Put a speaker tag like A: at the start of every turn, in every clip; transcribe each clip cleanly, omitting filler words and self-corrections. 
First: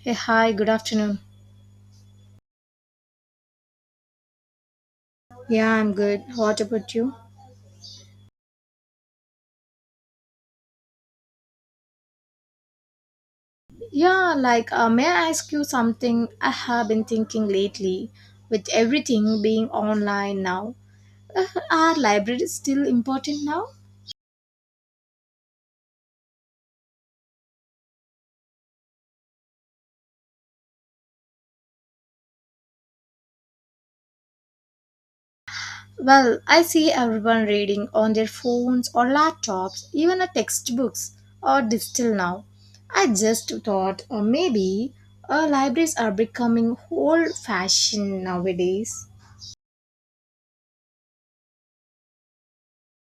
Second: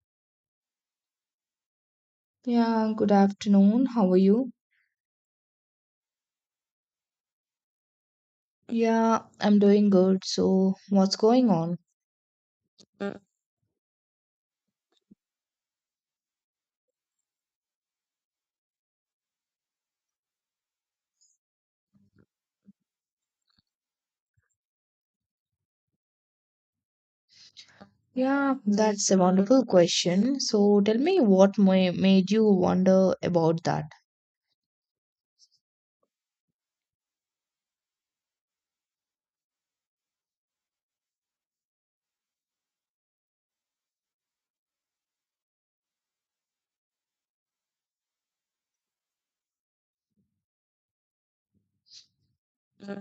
A: Hey, hi, good afternoon.
B: Yeah, good afternoon. How are you?
A: Yeah, I'm good. What about you?
B: Yeah, I'm doing good. So, what's going on?
A: Yeah, may I ask you something I have been thinking lately? With everything being online now, uh, are libraries still important now?
B: Yeah, that's a wonderful question. So, tell me what made you wonder about that?
A: Well, I see everyone reading on their phones or laptops, even a textbooks or digital now. I just thought maybe libraries are becoming old fashioned nowadays.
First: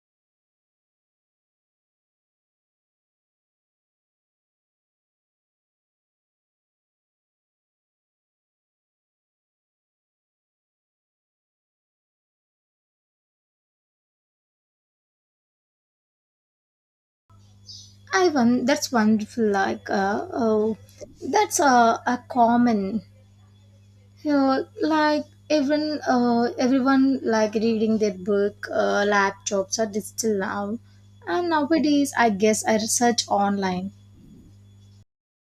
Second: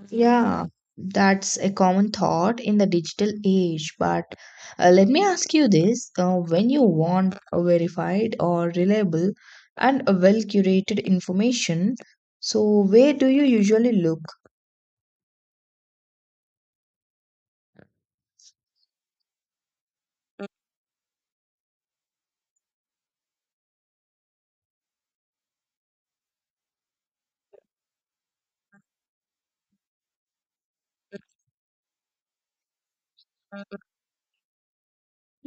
B: Yeah, that's a common thought in the digital age. But let me ask you this, when you want a verified or reliable and a well-curated information, so where do you usually look?
A: I won. That's wonderful. That's a common. You know, like even everyone like reading their book. Laptops are digital now, and nowadays I guess I research online.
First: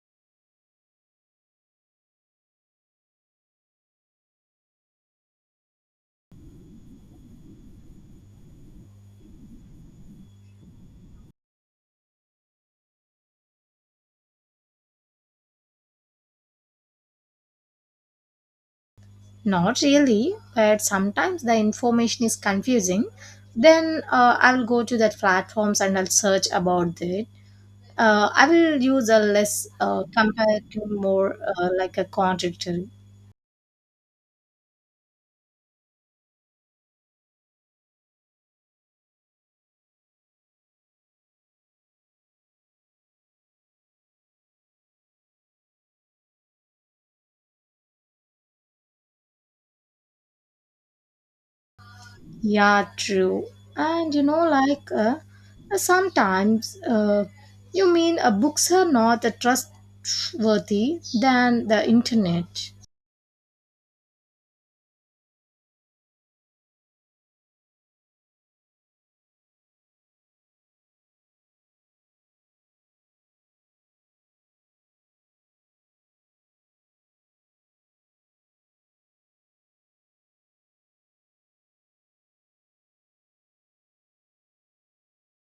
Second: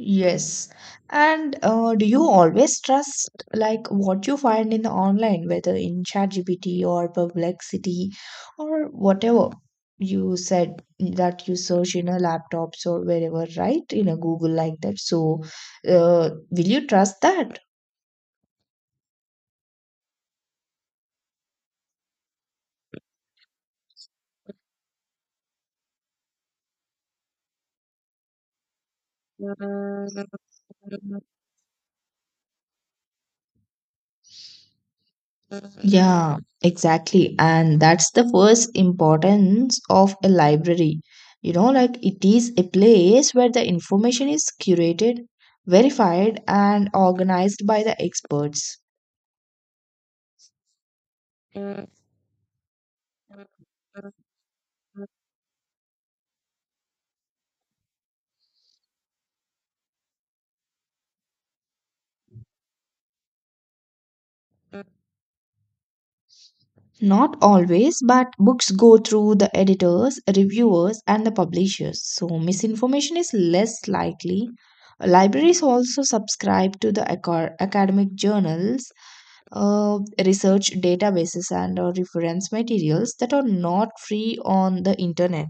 B: Yes. And do you always trust like what you find in the online, whether in ChatGPT or Perplexity or whatever you said that you search in a laptops or wherever, right? In a Google like that. So, will you trust that?
A: Not really, but sometimes the information is confusing. Then I'll go to that platforms and I'll search about it. I will use a less compared to more like a contradictory.
B: Yeah, exactly. And that's the first importance of a library. You know, like it is a place where the information is curated, verified, and organized by the experts.
A: Yeah, true. And you know, like sometimes you mean books are not trustworthy than the internet.
B: Not always, but books go through the editors, reviewers, and the publishers, so misinformation is less likely. Libraries also subscribe to the academic journals, uh, research databases, and reference materials that are not free on the internet.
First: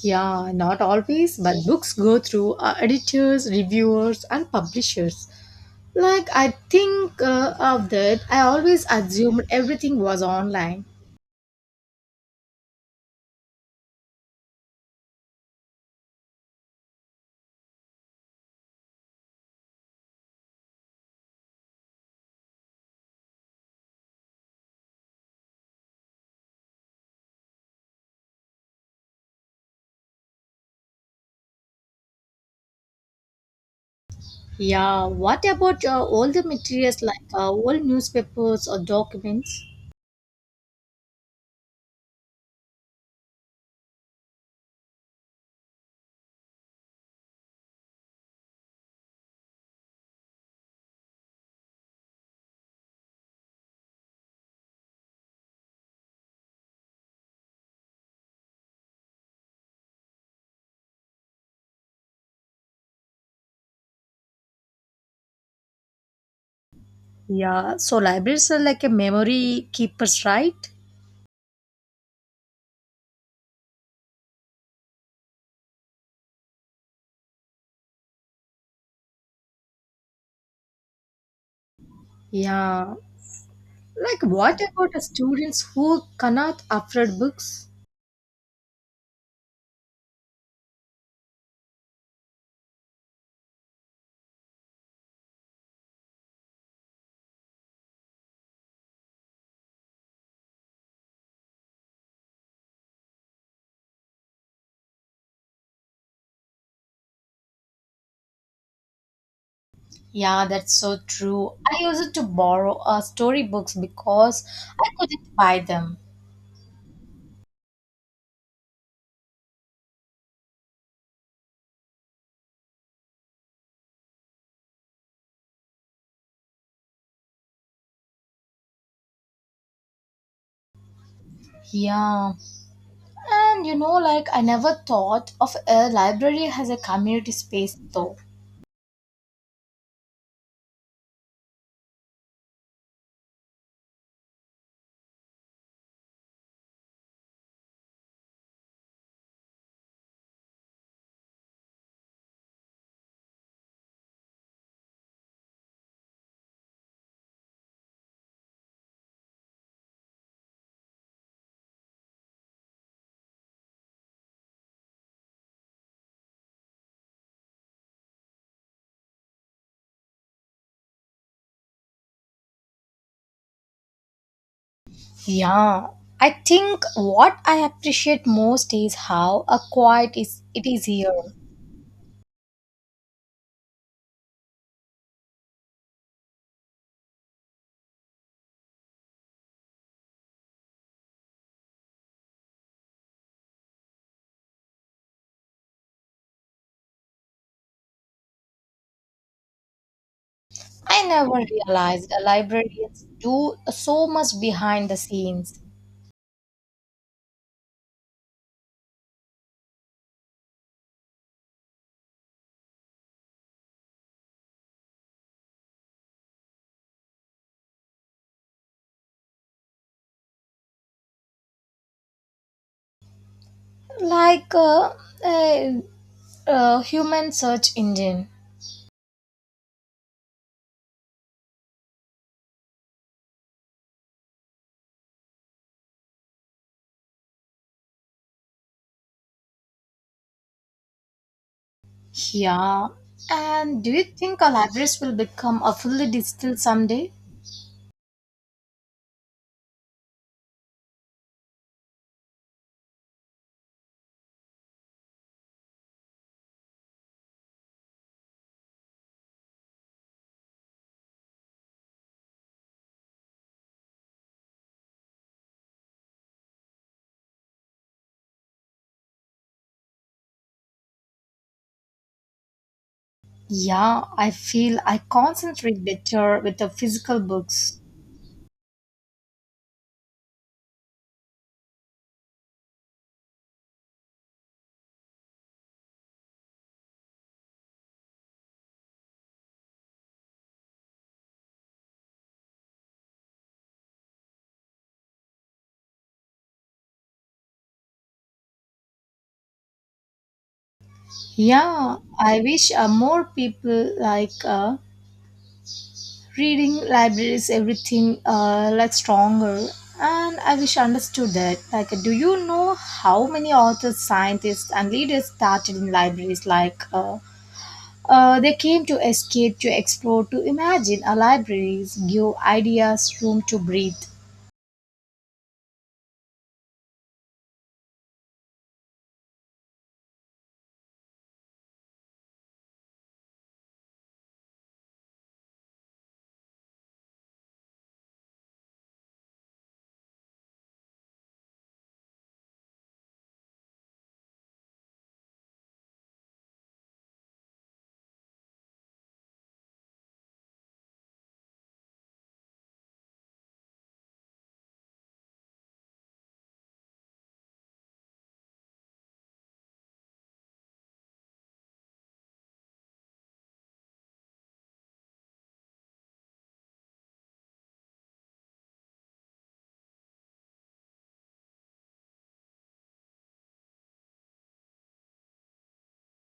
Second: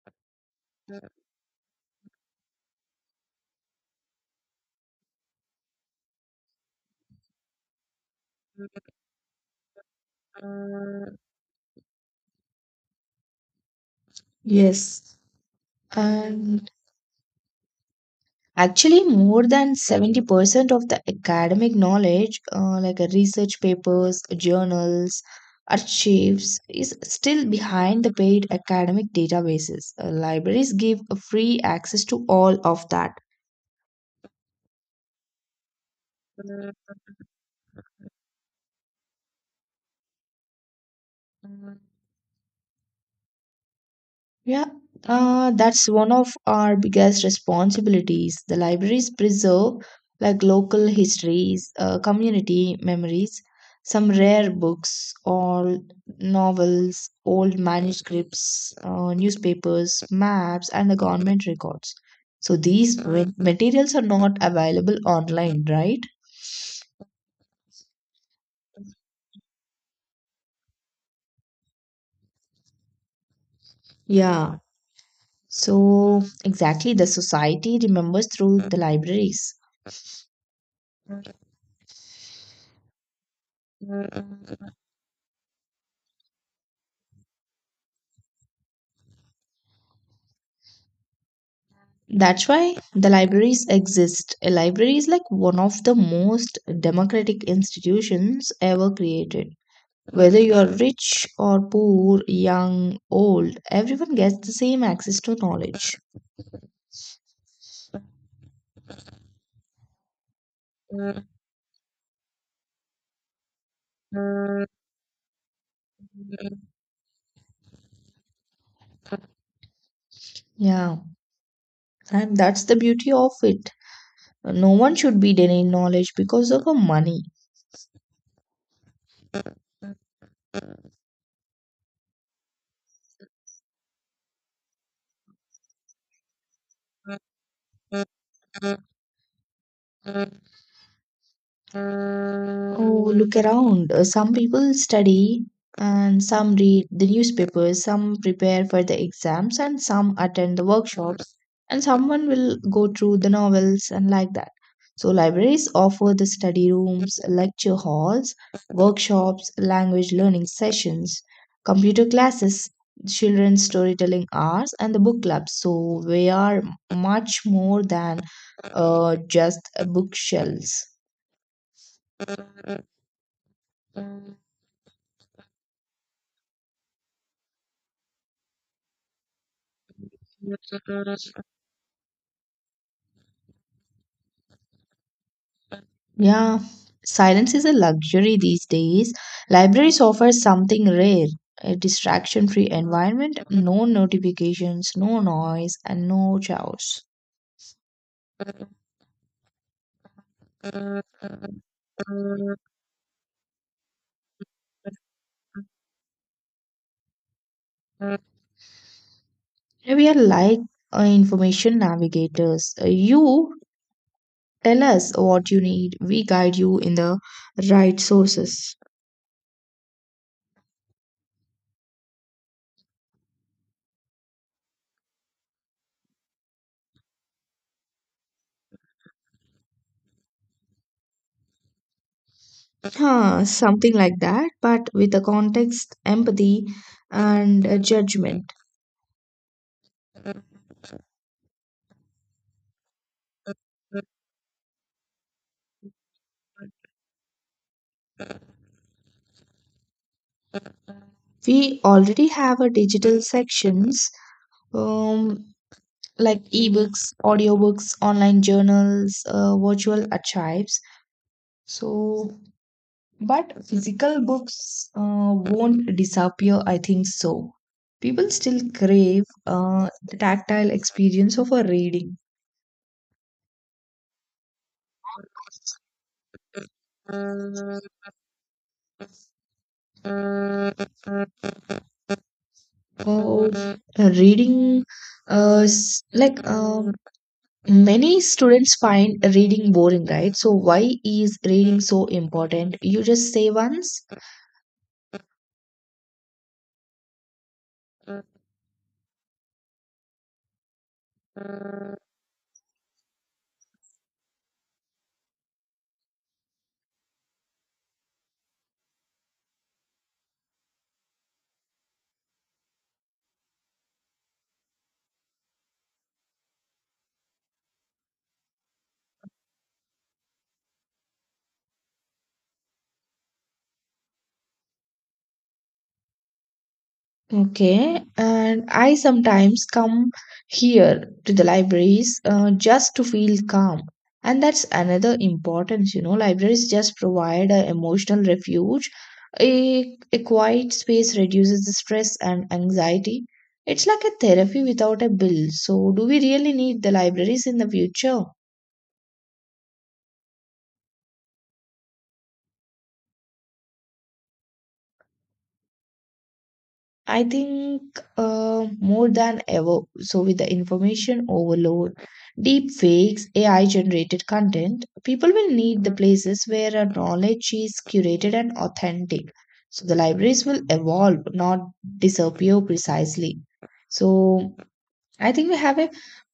A: Yeah, not always, but books go through editors, reviewers, and publishers. Like, I think of that, I always assumed everything was online.
B: Yes, and actually, more than 70% of the academic knowledge, research papers, journals, archives, is still behind the paid academic databases. Libraries give a free access to all of that.
A: Yeah, what about all the materials like old newspapers or documents?
B: Yeah, that's one of our biggest responsibilities. The libraries preserve like local histories, community memories, some rare books, all novels, old manuscripts, newspapers, maps, and the government records. So these materials are not available online, right?
A: Yeah, so libraries are like a memory keepers, right?
B: Yeah. So exactly, the society remembers through the libraries.
A: Yeah. Like what about the students who cannot afford books?
B: That's why the libraries exist. A library is like one of the most democratic institutions ever created. Whether you are rich or poor, young, old, everyone gets the same access to knowledge.
A: Yeah, that's so true. I used to borrow storybooks because I couldn't buy them.
B: Yeah, and that's the beauty of it. No one should be denied knowledge because of a money.
A: Yeah, and you know, like I never thought of a library as a community space though.
B: Oh, look around. Some people study and some read the newspapers, some prepare for the exams, and some attend the workshops, and someone will go through the novels and like that. So, libraries offer the study rooms, lecture halls, workshops, language learning sessions, computer classes, children's storytelling hours, and the book clubs. So, we are much more than just bookshelves. Yeah,
A: Yeah, I think what I appreciate most is how a quiet is it is here.
B: silence is a luxury these days. Libraries offer something rare, a distraction free environment, no notifications, no noise, and no chaos.
A: I never realized librarians do so much behind the scenes,
B: We are like information navigators. You tell us what you need, we guide you in the right sources.
A: like a, a human search engine.
B: Huh, something like that, but with the context, empathy, and judgment.
A: Yeah. And do you think our libraries will become a fully digital someday?
B: We already have a digital sections, um, like ebooks, audiobooks, online journals, virtual archives. So, but physical books won't disappear, I think so. People still crave the tactile experience of a reading.
A: Yeah, I feel I concentrate better with the physical books.
B: Oh, reading, s- like Many students find reading boring, right? So, why is reading so important? You just say once.
A: Yeah, I wish more people like reading libraries, everything like stronger. And I wish I understood that. Like, do you know how many authors, scientists, and leaders started in libraries? They came to escape, to explore, to imagine. A libraries give ideas room to breathe.
B: Okay, and I sometimes come here to the libraries just to feel calm. And that's another importance, you know. Libraries just provide an emotional refuge. A quiet space reduces the stress and anxiety. It's like a therapy without a bill. So, do we really need the libraries in the future? I think more than ever, so with the information overload, deep fakes, AI generated content, people will need the places where our knowledge is curated and authentic. So the libraries will evolve, not disappear precisely. So I think we have a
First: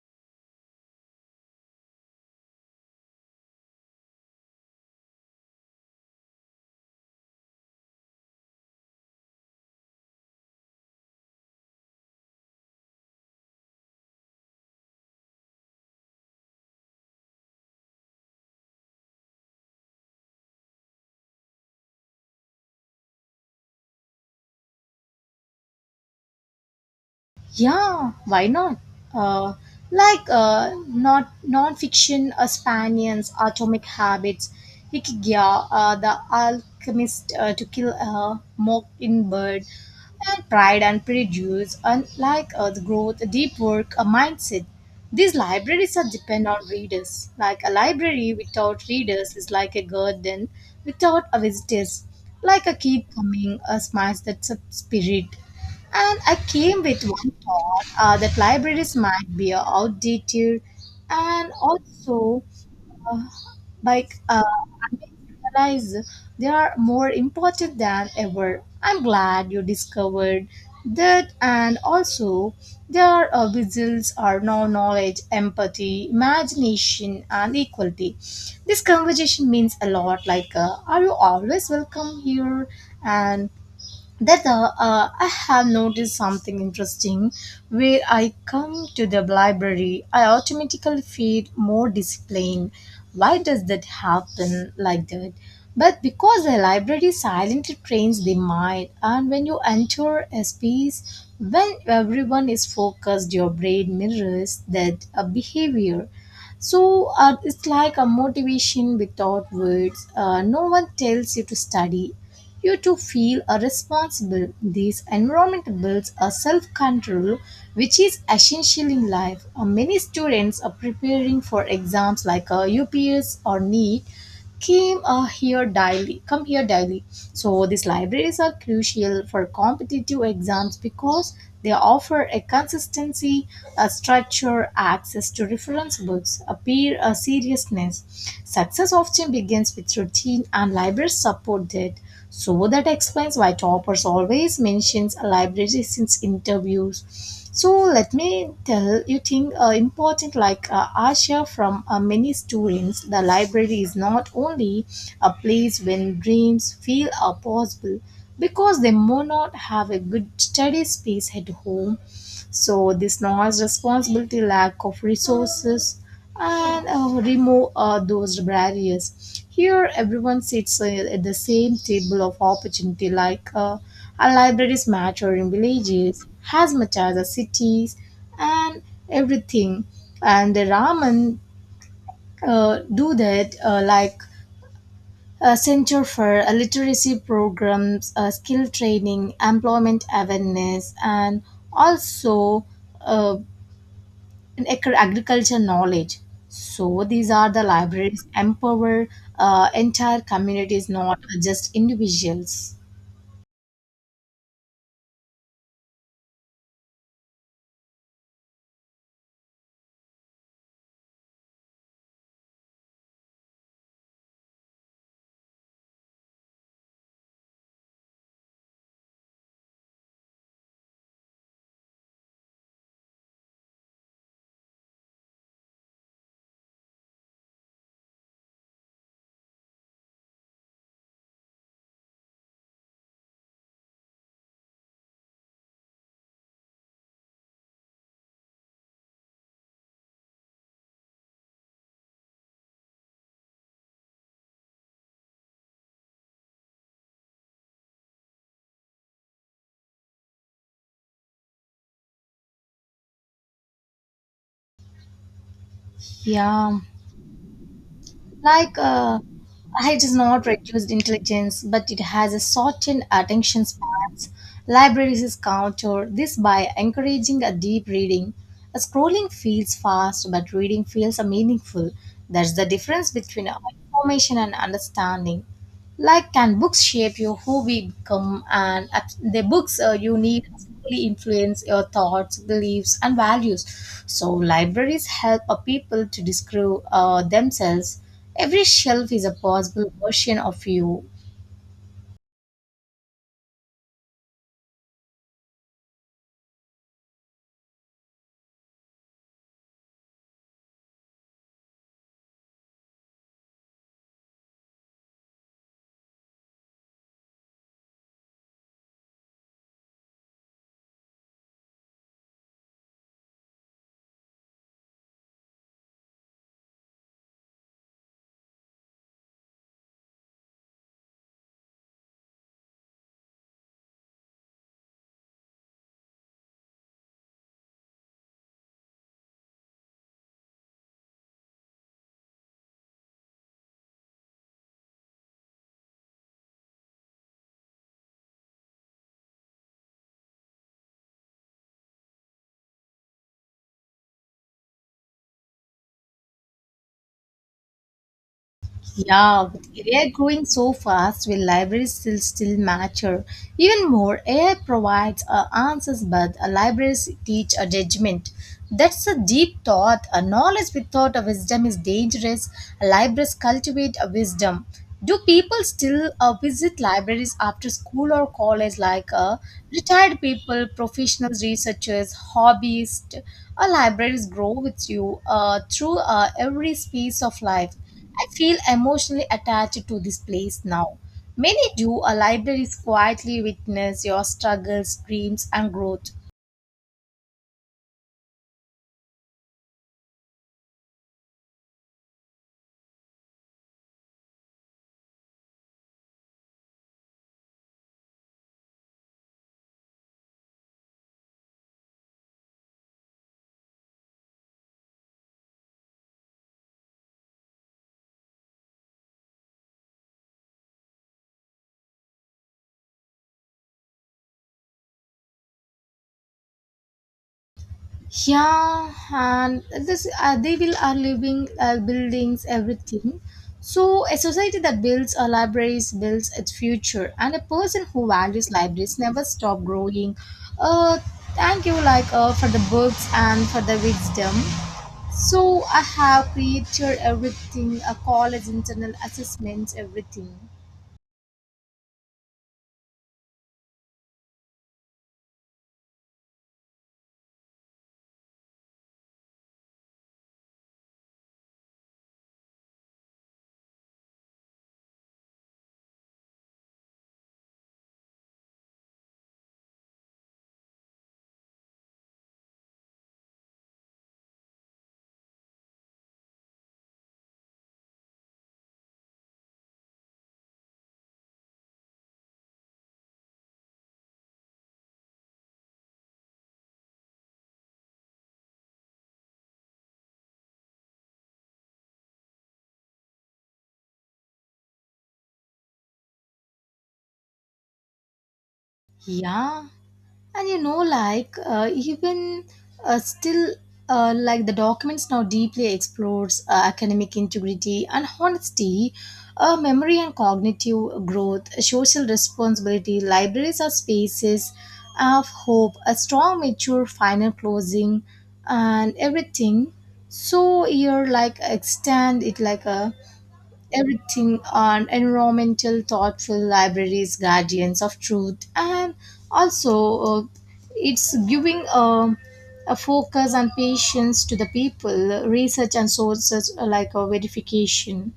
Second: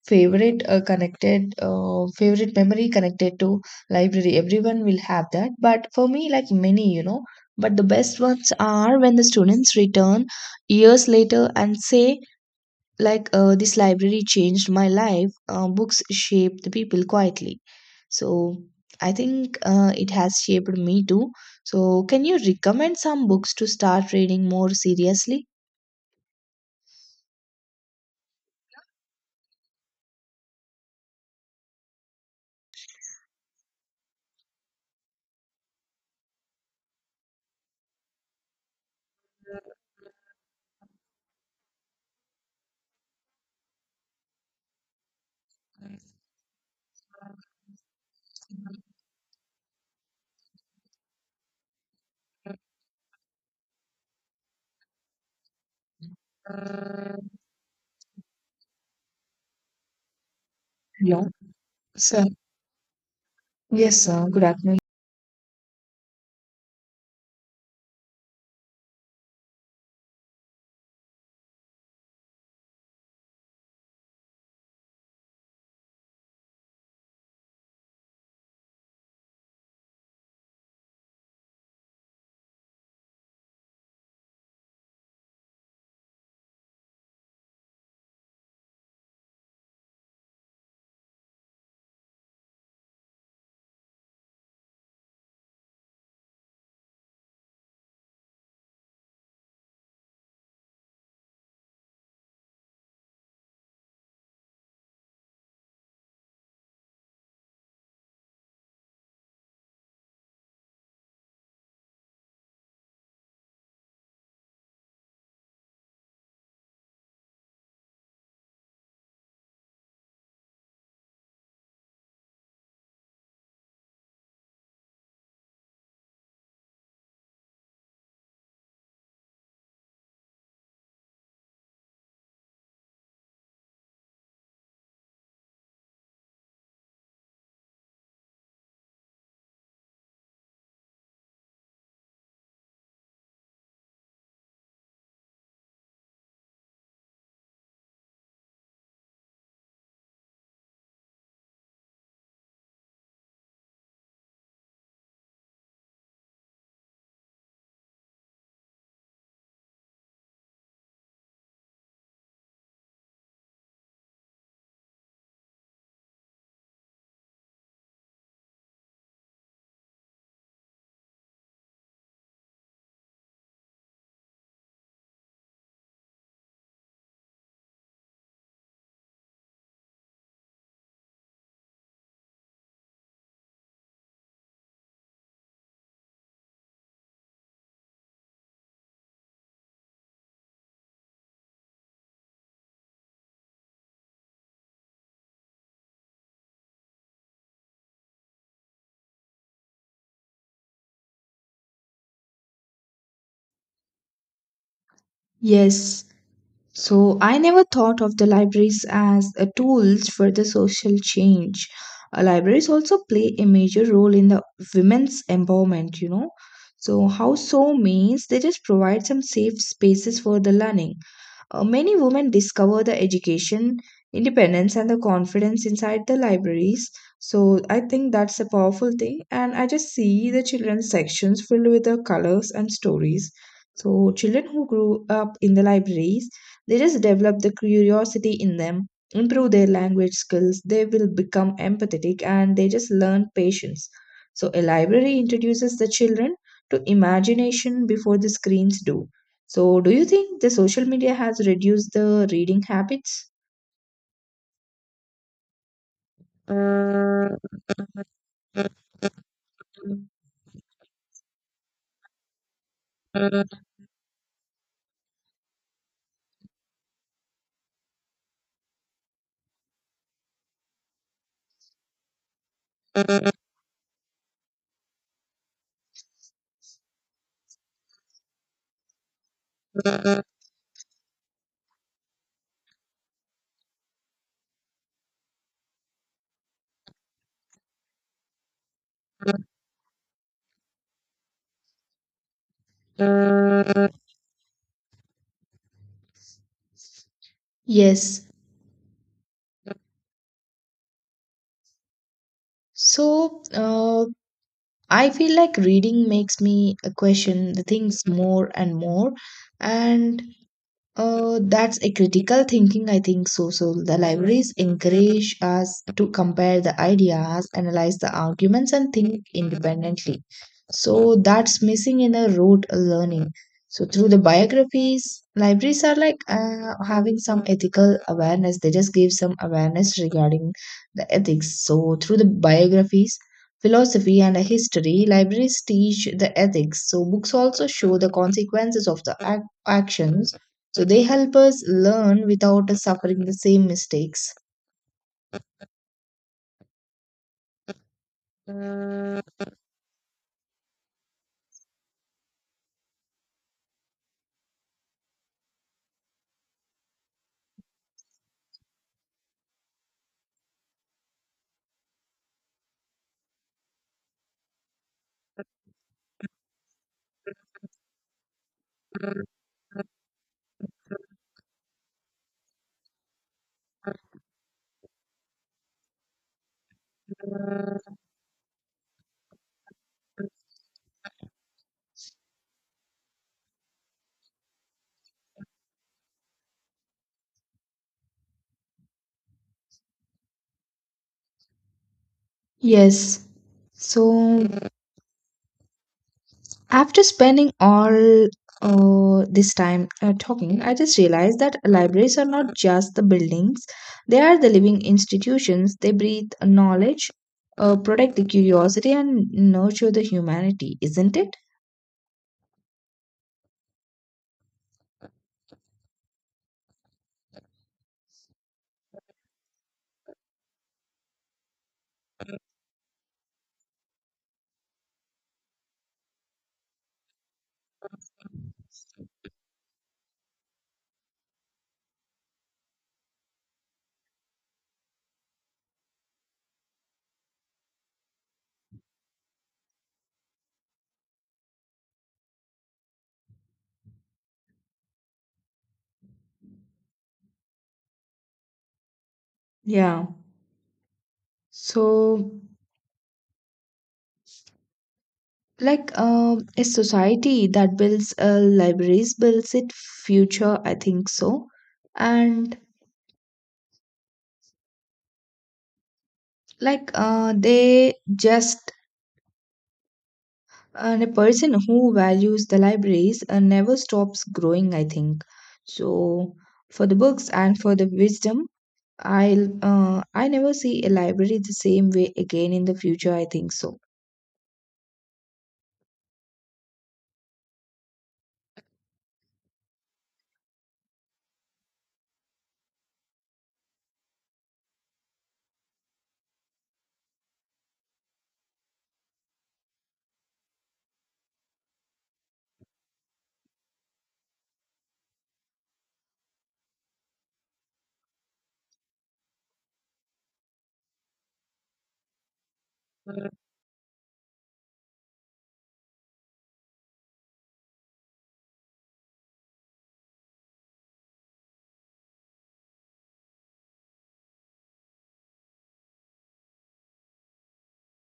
B: favorite memory connected to library. Everyone will have that, but for me, like many, you know. But the best ones are when the students return years later and say, like, this library changed my life. Books shaped the people quietly. So I think it has shaped me too. So can you recommend some books to start reading more seriously?
A: Yeah, why not? Uh, not non-fiction, Spaniards, Atomic Habits, Hikigya, The Alchemist, To Kill a Mockingbird, and Pride and Prejudice, and the growth, deep work, a mindset. These libraries are depend on readers. Like a library without readers is like a garden without a visitors. Like a keep coming, a smash that's a spirit. And I came with one thought that libraries might be outdated,
B: Hello,
A: and
B: sir.
A: also
B: Yes, sir. Good afternoon.
A: I realize they are more important than ever. I'm glad you discovered that, and also their whistles are now knowledge, empathy, imagination and equality. This conversation means a lot are you always welcome here, and that I have noticed something interesting. Where I come to the library, I automatically feel more disciplined. Why does that happen like that? But because the library silently trains the mind, and when you enter a space when everyone is focused, your brain mirrors that behavior. So it's like a motivation without words. No one tells you to study, you to feel are responsible. This environment builds a self-control which is essential in life. Many students are preparing for exams UPS or NEET came here daily come here daily, so these libraries are crucial for competitive exams because they offer a consistency, a structure, access to reference books, a peer, a seriousness. Success often begins with routine, and libraries support that, so that explains why Toppers always mentions libraries in interviews. So let me tell you thing important Asha. From many students, the library is not only a place when dreams feel are possible because they may not have a good study space at home. So this noise responsibility lack of resources, and remove those barriers. Here, everyone sits at the same table of opportunity, our libraries matter in villages as much as the cities and everything. And the ramen do that, like a center for literacy programs, skill training, employment awareness, and also. Uh, agriculture knowledge. So these are the libraries empower entire communities, not just individuals.
B: Yes, so I never thought of the libraries as a tools for the social change. Libraries also play a major role in the women's empowerment, you know. So house so means they just provide some safe spaces for the learning. Many women discover the education, independence, and the confidence inside the libraries. So I think that's a powerful thing. And I just see the children's sections filled with the colors and stories. So children who grew up in the libraries, they just develop the curiosity in them, improve their language skills, they will become empathetic, and they just learn patience. So a library introduces the children to imagination before the screens do. So, do you think the social media has reduced the reading habits?
A: Yeah, like uh, height is not reduced intelligence, but it has a shortened attention spans. Libraries is counter this by encouraging a deep reading. A scrolling feels fast, but reading feels meaningful. That's the difference between information and understanding. Like, can books shape you who we become, and at the books you need really influence your thoughts, beliefs and values, so libraries help a people to discover themselves. Every shelf is a possible version of you.
B: Yes. So, I feel like reading makes me question the things more and more. And that's a critical thinking, I think so. So the libraries encourage us to compare the ideas, analyze the arguments, and think independently. So that's missing in a rote learning. So through the biographies, libraries are like having some ethical awareness. They just give some awareness regarding the ethics. So through the biographies, philosophy, and history, libraries teach the ethics. So books also show the consequences of the actions, so they help us learn without us suffering the same mistakes.
A: Yeah, with AI growing so fast, will libraries still mature? Even more, AI provides answers, but libraries teach a judgment. That's a deep thought. A knowledge without a wisdom is dangerous. Libraries cultivate a wisdom. Do people still visit libraries after school or college, retired people, professionals, researchers, hobbyists? Libraries grow with you through every space of life. I feel emotionally attached to this place now. Many do, a libraries quietly witness your struggles, dreams, and growth.
B: Yes. So after spending all this time talking, I just realized that libraries are not just the buildings; they are the living institutions. They breathe knowledge, protect the curiosity, and nurture the humanity, isn't it?
A: Yeah, and this they will are living buildings, everything. So a society that builds a libraries builds its future, and a person who values libraries never stop growing. Uh, thank you, for the books and for the wisdom. So I have created everything, a college internal assessments, everything.
B: Yeah. So like a society that builds libraries builds its future, I think so. And like they just and a person who values the libraries never stops growing, I think so. For the books and for the wisdom, I never see a library the same way again in the future, I think so.
A: Yeah, and you know, even still, like the documents now deeply explores academic integrity and honesty, memory and cognitive growth, social responsibility. Libraries are spaces of hope, a strong, mature final closing, and everything. So you're like extend it like a everything on environmental thoughtful libraries guardians of truth and also uh, it's giving a focus and patience to the people research and sources like a verification.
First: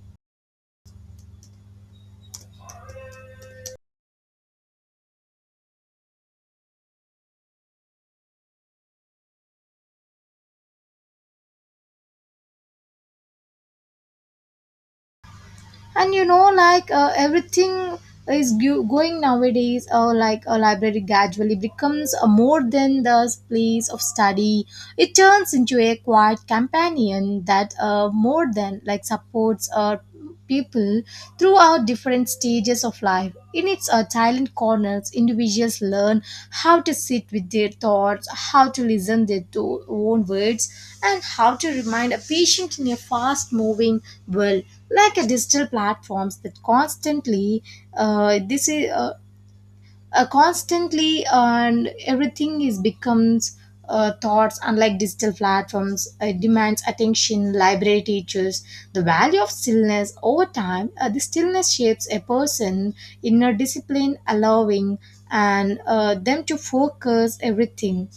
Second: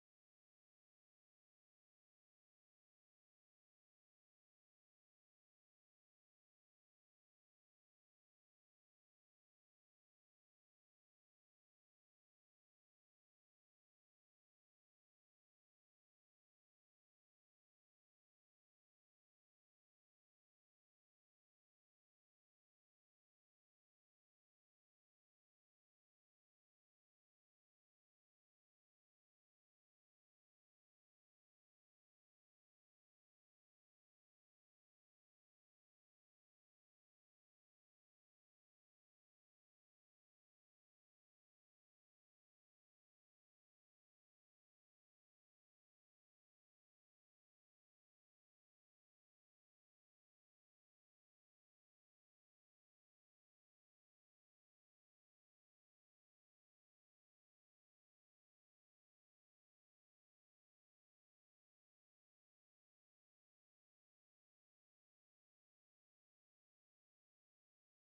A: And you know everything is going nowadays like a library gradually becomes a more than the place of study. It turns into a quiet companion that more than like supports people throughout different stages of life. In its silent corners, individuals learn how to sit with their thoughts, how to listen their own words, and how to remain a patient in a fast moving world. Like a digital platforms that constantly this is constantly and everything is becomes thoughts. Unlike digital platforms, it demands attention. Library teachers the value of stillness over time. The stillness shapes a person inner discipline, allowing and them to focus everything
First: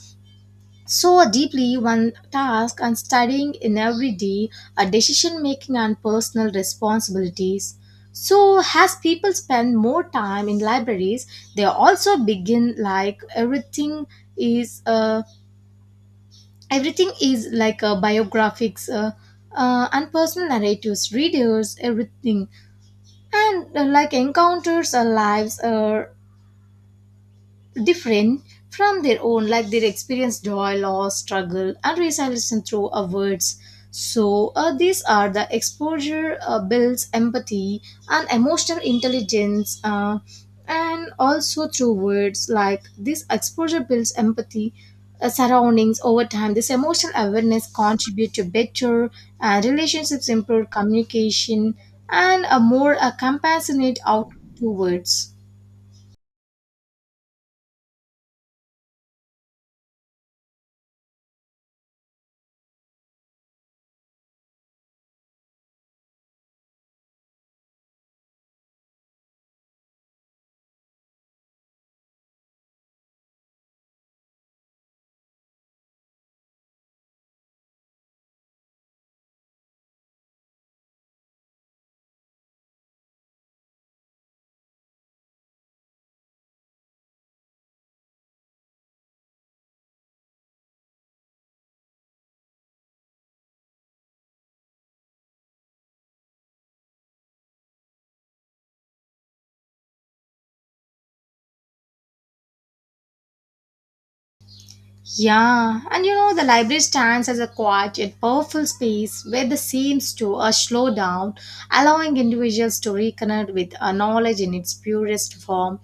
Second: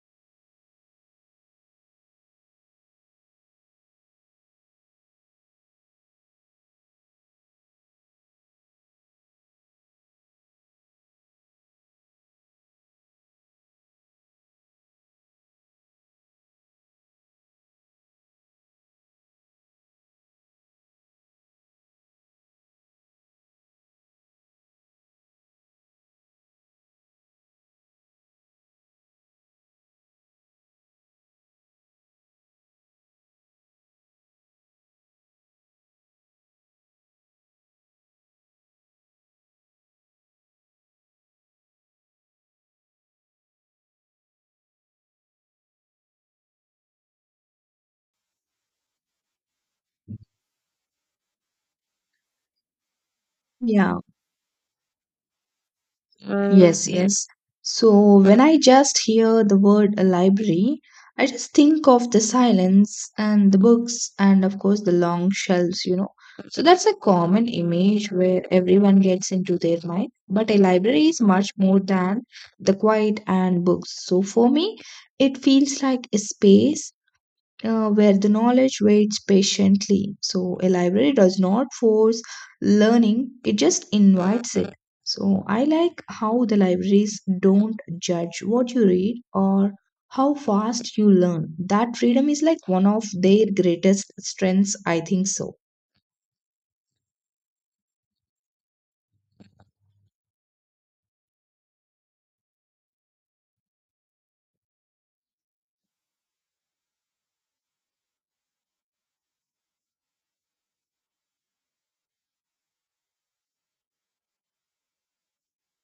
A: so deeply one task and studying in every day, a decision making and personal responsibilities. So as people spend more time in libraries, they also begin like is uh, everything is like a biographics and personal narratives readers everything, and like encounters lives different from their own, like they experienced joy, loss, struggle, and resilience through our words. So, these are the exposure builds empathy and emotional intelligence, and also through words like this exposure builds empathy. Surroundings over time this emotional awareness contribute to better relationships, improved communication, and a more
B: Yeah.
A: compassionate outlook towards.
B: Mm, yes, yes. So when I just hear the word a library, I just think of the silence and the books and of course the long shelves, you know. So that's a common image where everyone gets into their mind. But a library is much more than the quiet and books. So for me, it feels like a space where the knowledge waits patiently. So, a library does not force learning, it just invites it. So, I like how the libraries don't judge what you read or how fast you learn. That freedom is like one of their greatest strengths, I think so.
A: Yeah, and you know, the library stands as a quiet yet powerful space where the seems to slow down, allowing individuals to reconnect with knowledge in its purest form.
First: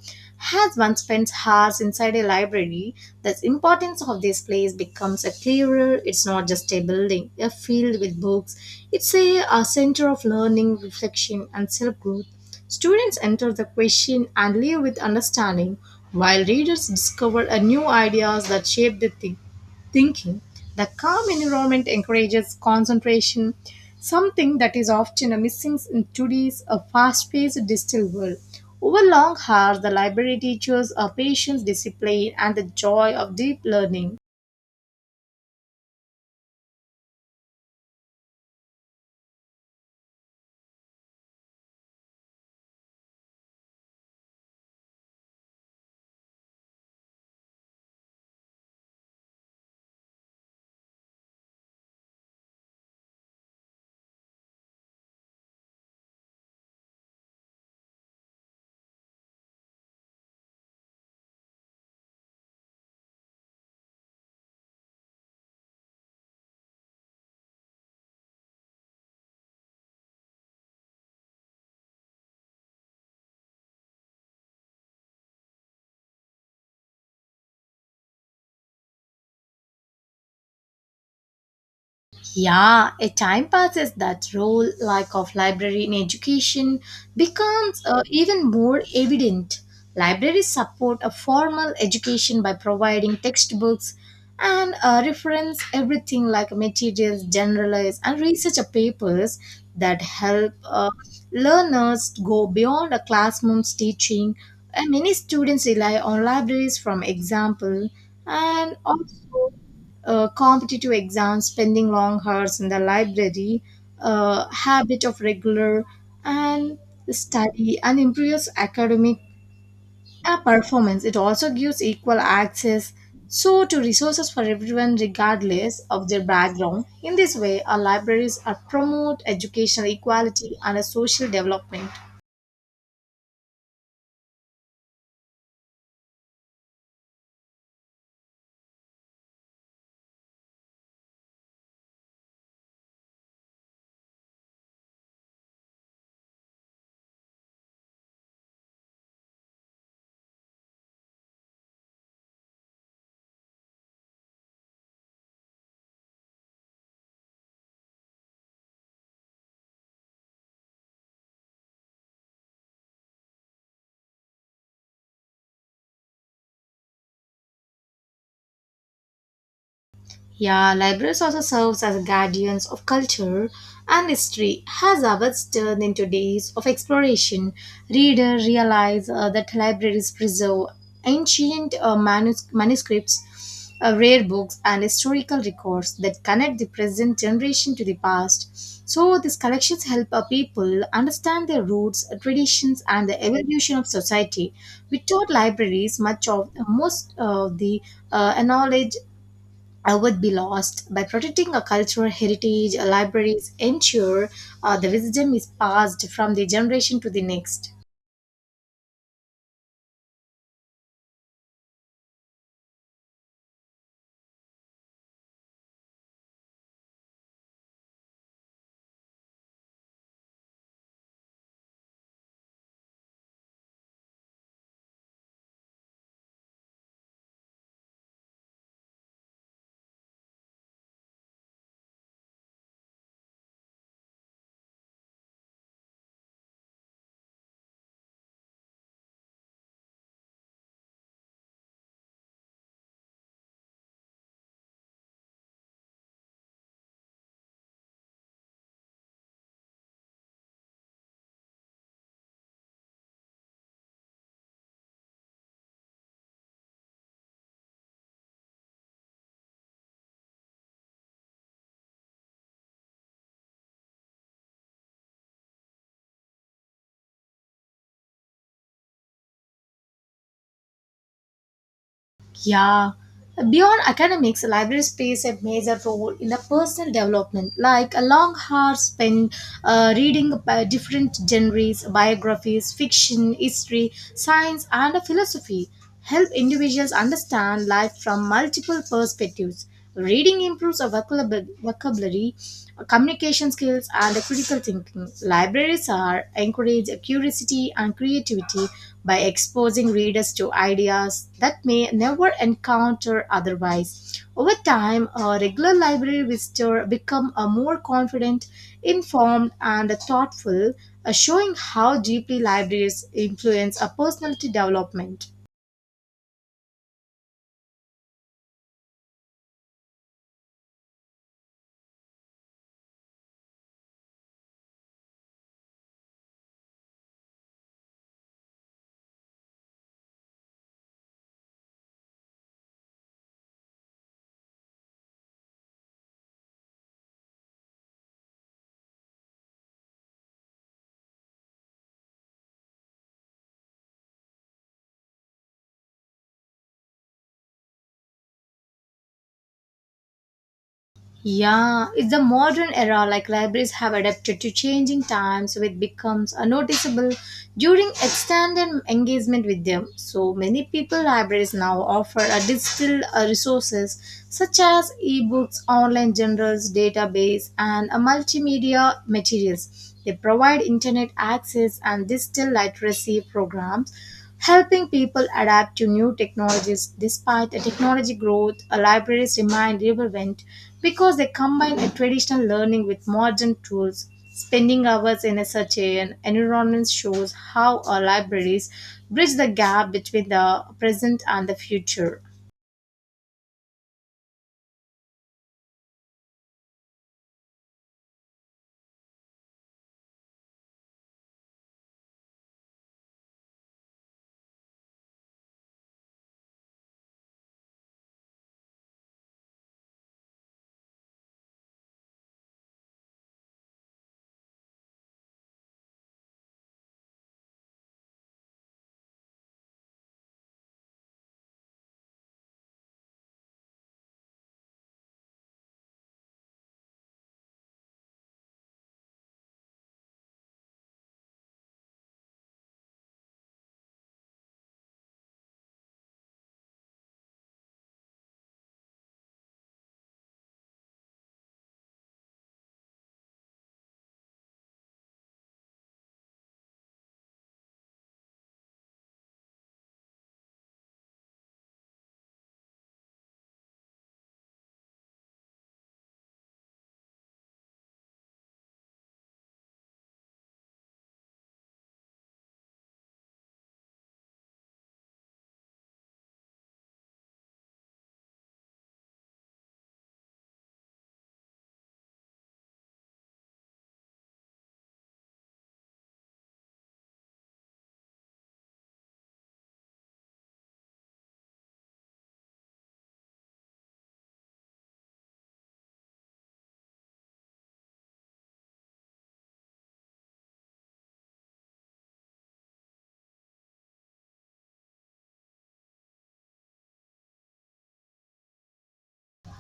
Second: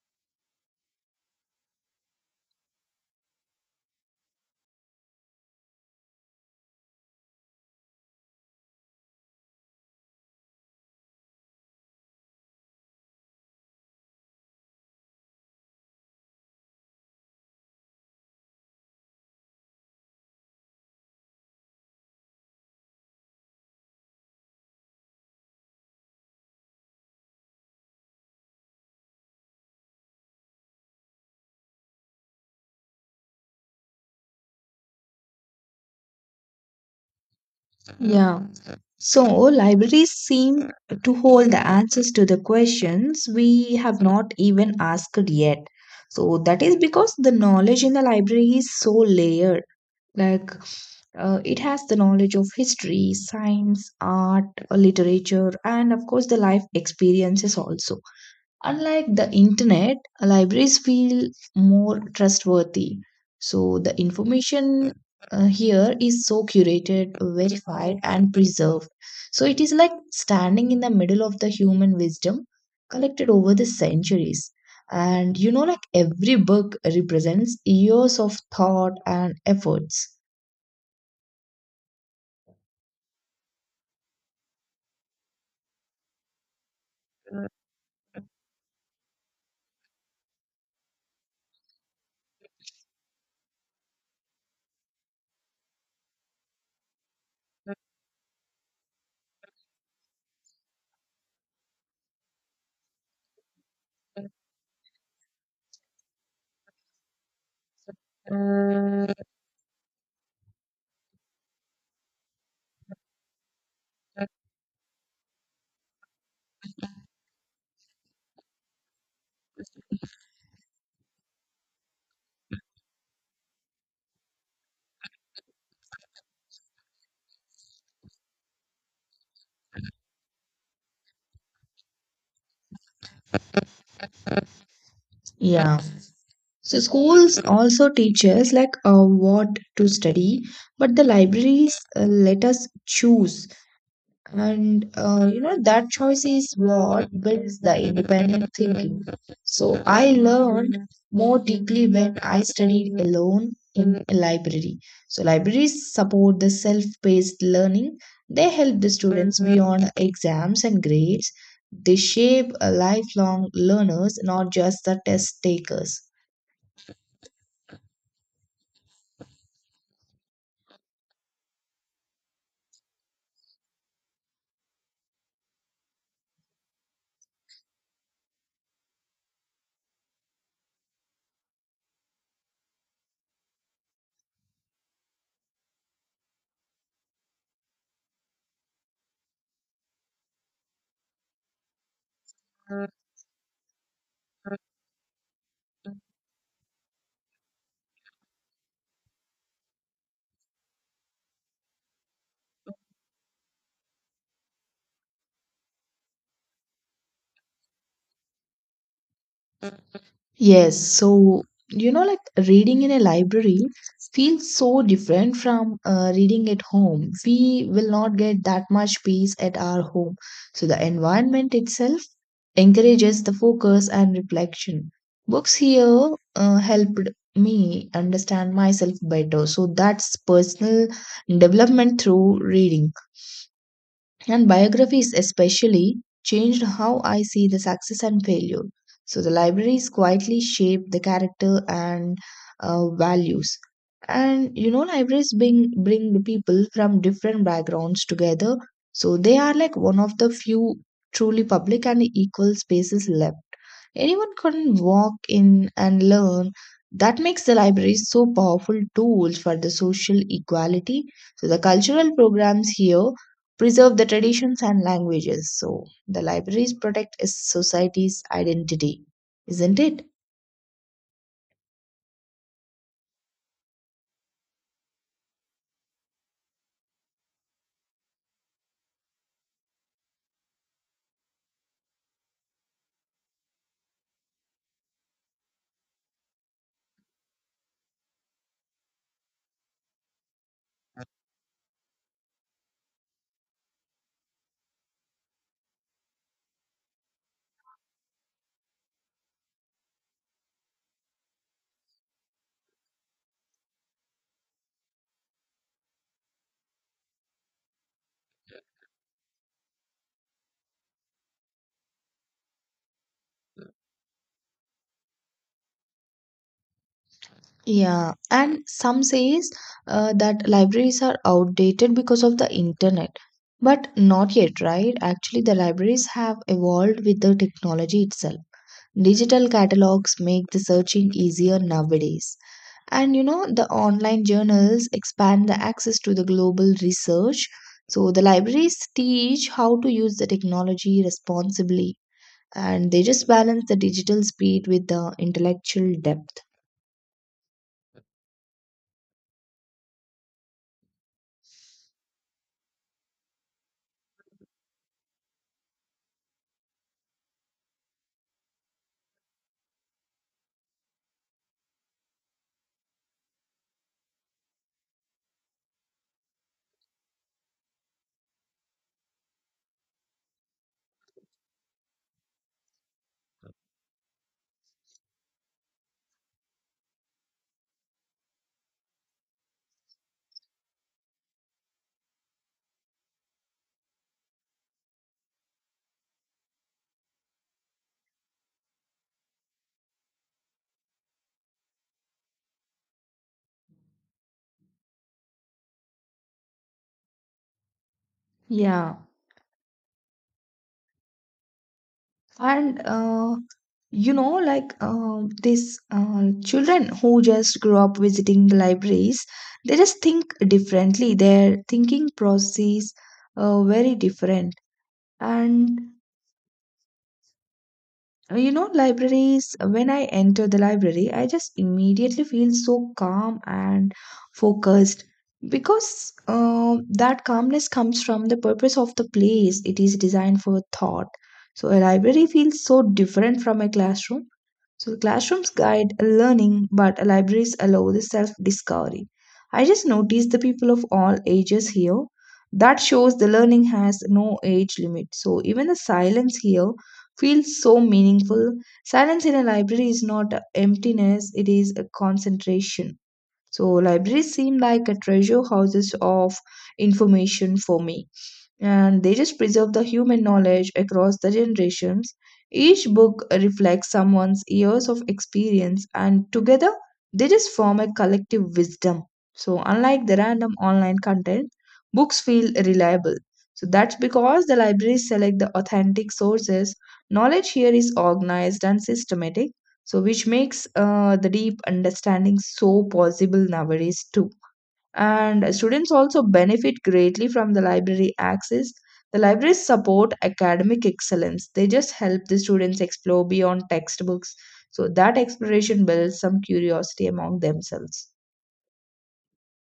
A: As one spends hours inside a library, the importance of this place becomes a clearer. It's not just a building, a field with books. It's a center of learning, reflection, and self growth. Students enter the question and leave with understanding, while readers discover a new ideas that shape their thinking. The calm environment encourages concentration, something that is often a missing in today's fast-paced digital world. Over long hours, the library teaches a patience, discipline, and the joy of deep learning.
B: Yeah. So, libraries seem to hold the answers to the questions we have not even asked yet. So, that is because the knowledge in the library is so layered. Like it has the knowledge of history, science, art, literature, and of course the life experiences also. Unlike the internet, libraries feel more trustworthy. So the information here is so curated, verified, and preserved. So it is like standing in the middle of the human wisdom collected over the centuries. And you know, like every book represents years of thought and efforts.
A: Yeah, a time passes that role like of library in education becomes even more evident. Libraries support a formal education by providing textbooks and reference everything like materials, generalized and research papers that help learners go beyond a classroom's teaching. And many students rely on libraries from example and also competitive exams, spending long hours in the library, habit of regular and study, and improves academic performance. It also gives equal access so to resources for everyone regardless of their background. In this way, our libraries are promote educational equality and a social development.
B: Yeah. So schools also teach us like what to study, but the libraries let us choose. And you know that choice is what builds the independent thinking. So I learned more deeply when I studied alone in a library. So libraries support the self-paced learning. They help the students beyond exams and grades. They shape a lifelong learners, not just the test takers.
A: Yeah, libraries also serves as guardians of culture and history. As ours turned into days of exploration, reader realize that libraries preserve ancient manuscripts, rare books, and historical records that connect the present generation to the past. So these collections help people understand their roots, traditions, and the evolution of society. Without libraries, much of most of the knowledge would be lost. By protecting our cultural heritage, our libraries ensure the wisdom is passed from the generation to the next.
B: Yes, so you know, like reading in a library feels so different from reading at home. We will not get that much peace at our home. So the environment itself encourages the focus and reflection. Books here helped me understand myself better. So that's personal development through reading. And biographies, especially, changed how I see the success and failure. So the libraries quietly shape the character and values. And you know, libraries bring the people from different backgrounds together. So they are like one of the few truly public and equal spaces left. Anyone can walk in and learn. That makes the libraries so powerful tools for the social equality. So the cultural programs here preserve the traditions and languages. So the libraries protect a society's identity, isn't it?
A: Yeah. Beyond academics, libraries plays a major role in the personal development, like a long hour spent reading by different genres, biographies, fiction, history, science, and philosophy help individuals understand life from multiple perspectives. Reading improves our vocabulary, communication skills, and critical thinking. Libraries are encourage curiosity and creativity by exposing readers to ideas that may never encounter otherwise. Over time, a regular library visitor become a more confident, informed, and thoughtful, showing how deeply libraries influence a personality development.
B: Yeah, and some says that libraries are outdated because of the internet. But not yet, right? Actually, the libraries have evolved with the technology itself. Digital catalogs make the searching easier nowadays. And you know, the online journals expand the access to the global research. So the libraries teach how to use the technology responsibly, and they just balance the digital speed with the intellectual depth.
A: Yeah, it's the modern era like libraries have adapted to changing times so it becomes a noticeable during extended engagement with them. So many people libraries now offer a digital resources such as ebooks, online journals, database and a multimedia materials. They provide internet access and digital literacy programs helping people adapt to new technologies. Despite the technology growth, libraries remain relevant because they combine a traditional learning with modern tools. Spending hours in a such an environment shows how our libraries bridge the gap between the present and the future.
B: Yeah, and you know like these children who just grew up visiting the libraries, they just think differently, their thinking process very different. And you know, libraries, when I enter the library, I just immediately feel so calm and focused because that calmness comes from the purpose of the place. It is designed for thought. So, a library feels so different from a classroom. So, the classrooms guide learning, but libraries allow the self discovery. I just notice the people of all ages here. That shows the learning has no age limit. So, even the silence here feels so meaningful. Silence in a library is not emptiness, it is a concentration. So, libraries seem like a treasure houses of information for me, and they just preserve the human knowledge across the generations. Each book reflects someone's years of experience, and together they just form a collective wisdom. So, unlike the random online content, books feel reliable. So, that's because the libraries select the authentic sources. Knowledge here is organized and systematic, so which makes the deep understanding so possible nowadays, too. And students also benefit greatly from the library access. The libraries support academic excellence. They just help the students explore beyond textbooks, so that exploration builds some curiosity among themselves.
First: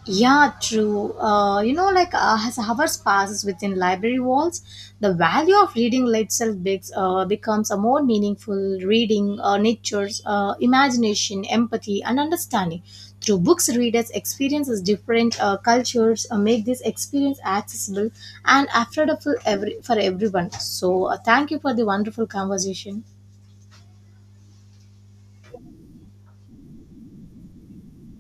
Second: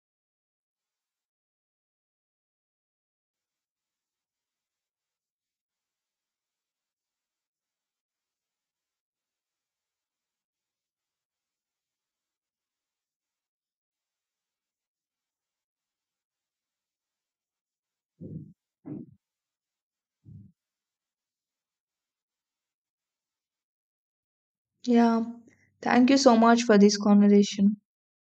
A: Yeah, true. You know, as hours passes within library walls, the value of reading itself begs, becomes a more meaningful reading nature's imagination, empathy, and understanding. Through books, readers experiences different cultures, make this experience accessible and affordable every, for everyone. So, thank you for the wonderful conversation.
B: Yeah, thank you so much for this conversation.